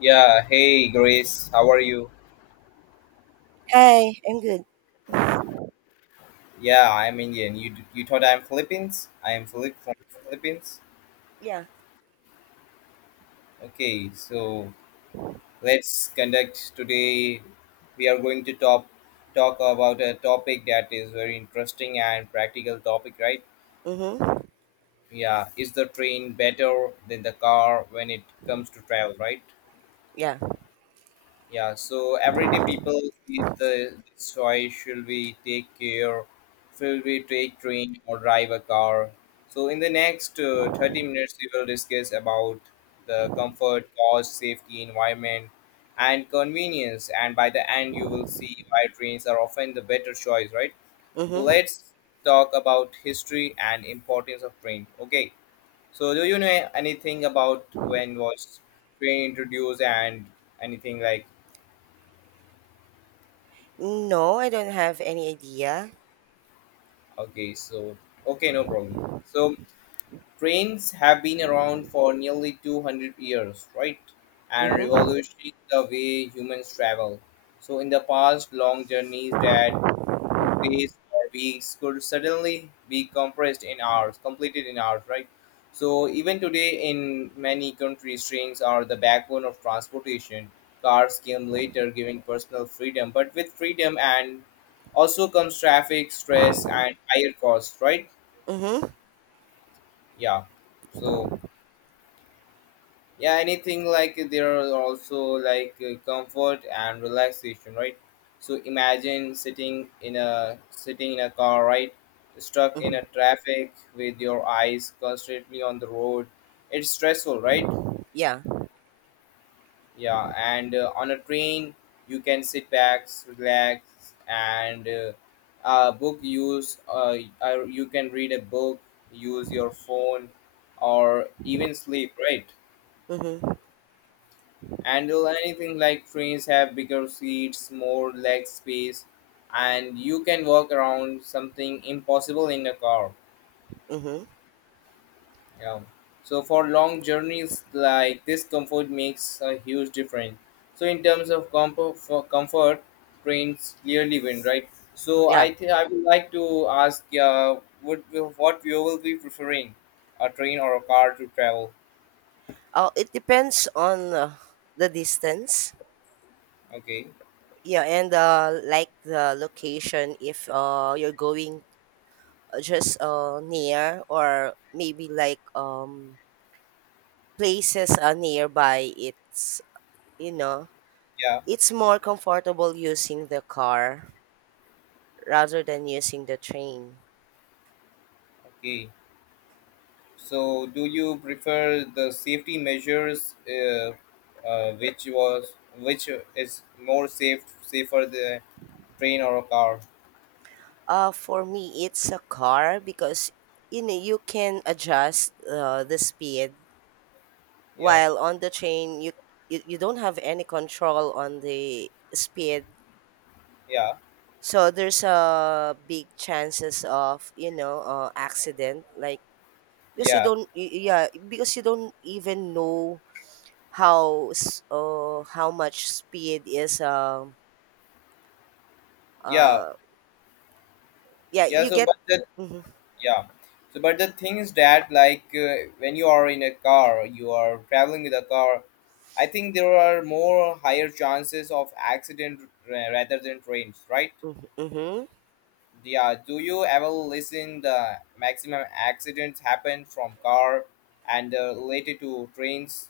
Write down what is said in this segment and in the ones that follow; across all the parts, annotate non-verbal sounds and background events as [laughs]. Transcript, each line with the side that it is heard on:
left: Yeah, hey Grace, how are you?
right: Hi, I'm good.
left: Yeah, I'm Indian. You thought I'm Philippines? I am Philip from Philippines.
right: Yeah.
left: Okay, so let's conduct today. We are going to talk about a topic that is very interesting and practical topic, right?
right: Mm-hmm.
left: Yeah, is the train better than the car when it comes to travel, right?
right: Yeah.
left: Yeah, so everyday people face the this choice, should we take care, should we take train or drive a car? So in the next 30 minutes, we will discuss about the comfort, cost, safety, environment, and convenience. And by the end, you will see why trains are often the better choice, right? So
right: Mm-hmm.
left: let's talk about history and importance of train. Okay, so do you know anything about when was train introduced and anything like?
right: No, I don't have any idea.
left: Okay, so okay, no problem. So trains have been around for nearly 200 years, right? And
right: Mm-hmm.
left: revolutionized the way humans travel. So in the past, long journeys that 2 days or weeks could suddenly be compressed in hours, completed in hours, right? So even today, in many countries, trains are the backbone of transportation. Cars came later, giving personal freedom, but with freedom and also comes traffic, stress, and higher costs, right?
right: Mm-hmm.
left: Yeah. So yeah, anything like there are also like comfort and relaxation, right? So imagine sitting in a car, right? Stuck in a
right: Mm-hmm.
left: traffic with your eyes constantly on the road, it's stressful, right?
right: Yeah.
left: Yeah, and on a train you can sit back, relax, and book use you can read a book, use your phone, or even sleep, right?
right: Mm-hmm.
left: And will anything like trains have bigger seats, more leg space, and you can walk around, something impossible in a car.
right: Mm-hmm.
left: Yeah. So for long journeys like this, comfort makes a huge difference. So in terms of comfort, for comfort, trains clearly win, right? So
right: Yeah.
left: I think I would like to ask, would, what you will be preferring, a train or a car to travel?
right: Oh, it depends on the distance.
left: Okay.
right: Yeah, and like the location. If you're going just near, or maybe places are nearby, it's you know
left: Yeah.
right: it's more comfortable using the car rather than using the train.
left: Okay. So, do you prefer the safety measures, which was which is more safe, safer, the train or a car?
right: For me, it's a car because you know you can adjust the speed.
left: Yeah,
right: While on the train, you don't have any control on the speed,
left: yeah,
right: so there's a big chances of accident. Like because you
left: yeah,
right: don't yeah, because you don't even know how much speed is
left: yeah,
right: uh yeah,
left: yeah.
right: you
left: So,
right: get
left: but the,
right: mm-hmm,
left: yeah, so but the thing is that like when you are in a car, you are traveling with a car. I think there are more higher chances of accident, rather than trains, right?
right: mm-hmm.
left: Yeah, do you ever listen the maximum accidents happen from car and related to trains?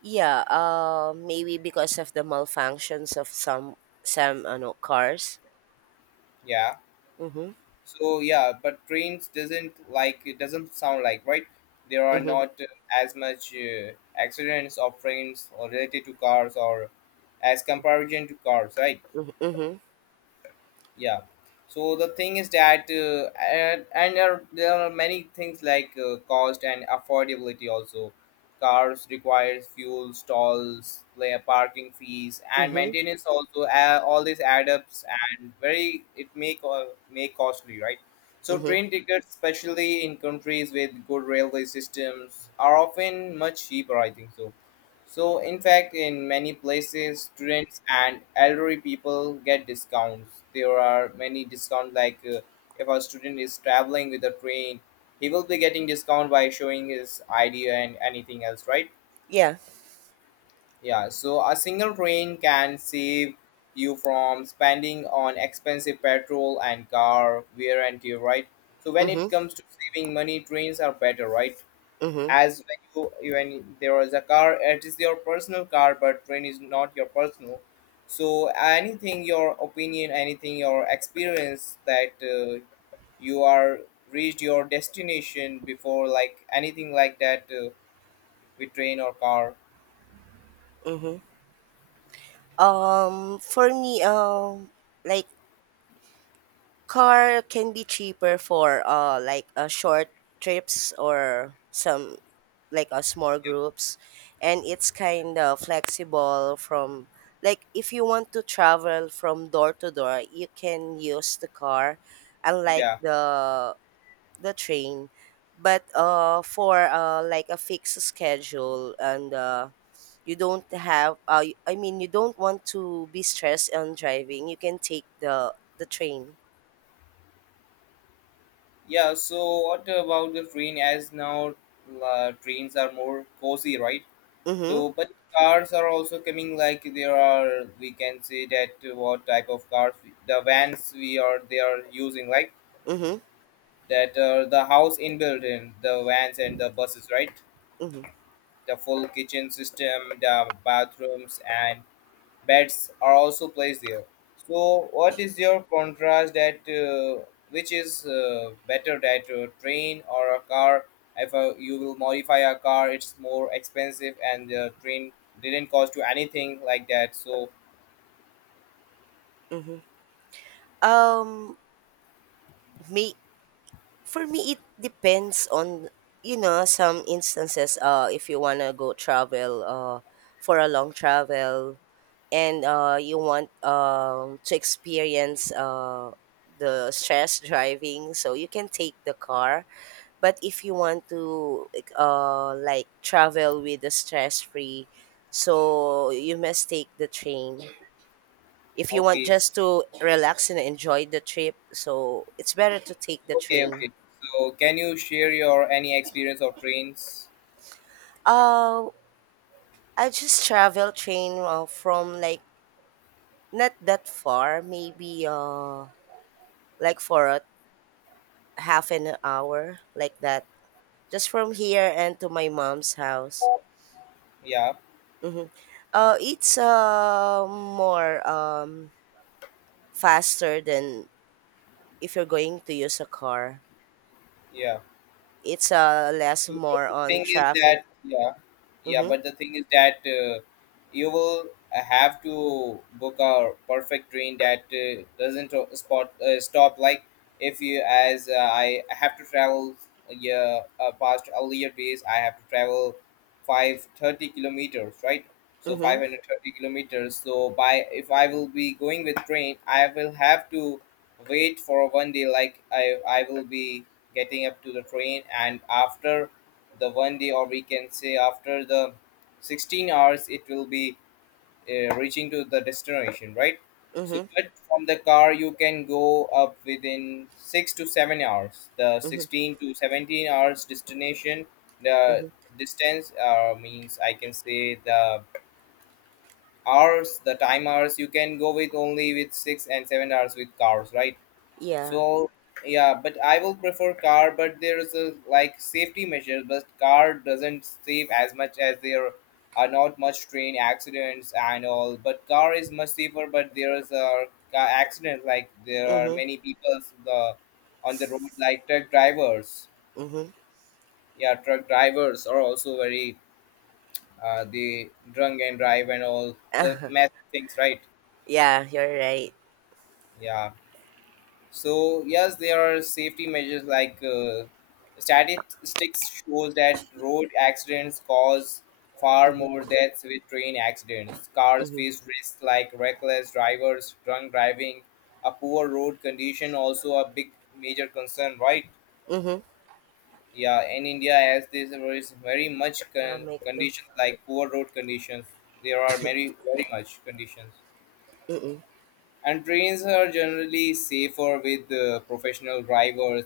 right: Yeah, maybe because of the malfunctions of some ano cars.
left: Yeah.
right: Mhm.
left: So yeah, but trains doesn't, like it doesn't sound like right. There are
right: Mhm.
left: not as much accidents of trains or related to cars or as comparison to cars, right?
right: Mhm. Mhm.
left: Yeah, so the thing is that and there are many things like cost and affordability also. Cars requires fuel stalls, play parking fees, and
right: Mhm.
left: maintenance also, all these add ups and very it make costly, right? So
right: Mhm.
left: train tickets, especially in countries with good railway systems, are often much cheaper, I think so. So, in fact, in many places, students and elderly people get discounts. There are many discounts, like if a student is traveling with a train, he will be getting discount by showing his ID and anything else, right?
right: Yeah.
left: Yeah, so a single train can save you from spending on expensive petrol and car wear and tear, right? So, when
right: Mhm.
left: it comes to saving money, trains are better, right?
right: Mhm.
left: As when there was a car, it is your personal car, but train is not your personal. So anything your opinion, anything your experience that you are reached your destination before, like anything like that, with train or car?
right: Mhm. For me like car can be cheaper for short trips, or some like a small groups, and it's kind of flexible from, like, if you want to travel from door to door, you can use the car, unlike
left: Yeah.
right: the train. But for like a fixed schedule, and you don't have I mean, you don't want to be stressed on driving, you can take the train.
left: Yeah, so what about the train as now? Trains are more cozy, right? So,
right: Mm-hmm.
left: but cars are also coming. Like there are, we can say that what type of cars, the vans we are they are using, like
right: Mm-hmm.
left: that the house inbuilt in the vans and the buses, right?
right: Mm-hmm.
left: The full kitchen system, the bathrooms, and bets are also placed there. So, what is your contrast that which is better, that a train or a car? If you will modify a car, it's more expensive, and the train didn't cost you anything like that. So,
right: um me For me, it depends on you know some instances. If you wanna go travel, for a long travel, and you want to experience the stress driving, so you can take the car. But if you want to like travel with the stress free, so you must take the train. If you want
left: okay, s-
right: just to relax and enjoy the trip, so it's better to take the
left: okay,
right: train.
left: okay. So, can you share your any experience of trains?
right: Uh I just travel train from like not that far, maybe for a half an hour like that, just from here and to my mom's house.
left: Yeah,
right: Hmm. It's more faster than if you're going to use a car.
left: yeah.
right: It's less
left: But
right: more
left: the
right: on
left: thing is
right: traffic.
left: that yeah, yeah.
right: Mm-hmm.
left: But the thing is that you will have to book a perfect train that doesn't o- spot stop. Like if you, as I have to travel, yeah, past earlier days, I have to travel 530 kilometers, right? So five
right: Mm-hmm.
left: hundred thirty kilometers. So by, if I will be going with train, I will have to wait for one day. Like I will be getting up to the train, and after the one day, or we can say after the 16 hours, it will be reaching to the destination, right? So
right: Mm-hmm.
left: but from the car you can go up within 6 to 7 hours, the
right: Mm-hmm.
left: 16 to 17 hours destination, the
right: Mm-hmm.
left: distance, means I can say the hours, the time hours, you can go with only with 6 and 7 hours with cars, right?
right: Yeah.
left: So yeah, but I will prefer car. But there is a like safety measures, but car doesn't save as much, as there are not much train accidents and all. But car is much safer. But there is a car accident. Like there are
right: Mm-hmm.
left: many people the on the road, like truck drivers.
right: Mm-hmm.
left: Yeah, truck drivers are also very they drunk and drive and all the
right: [laughs]
left: mess things, right?
right: Yeah, you're right.
left: Yeah. So yes, there are safety measures like statistics shows that road accidents cause far more
right: Mm-hmm.
left: deaths with train accidents. Cars
right: Mm-hmm.
left: face risks like reckless drivers, drunk driving, a poor road condition also a big major concern, right?
right: Mm-hmm.
left: Yeah, in India, as this is very much
right: Naka-mic to.
left: conditions, like poor road conditions, there are very very much conditions,
right: Mm.
left: and trains are generally safer with professional drivers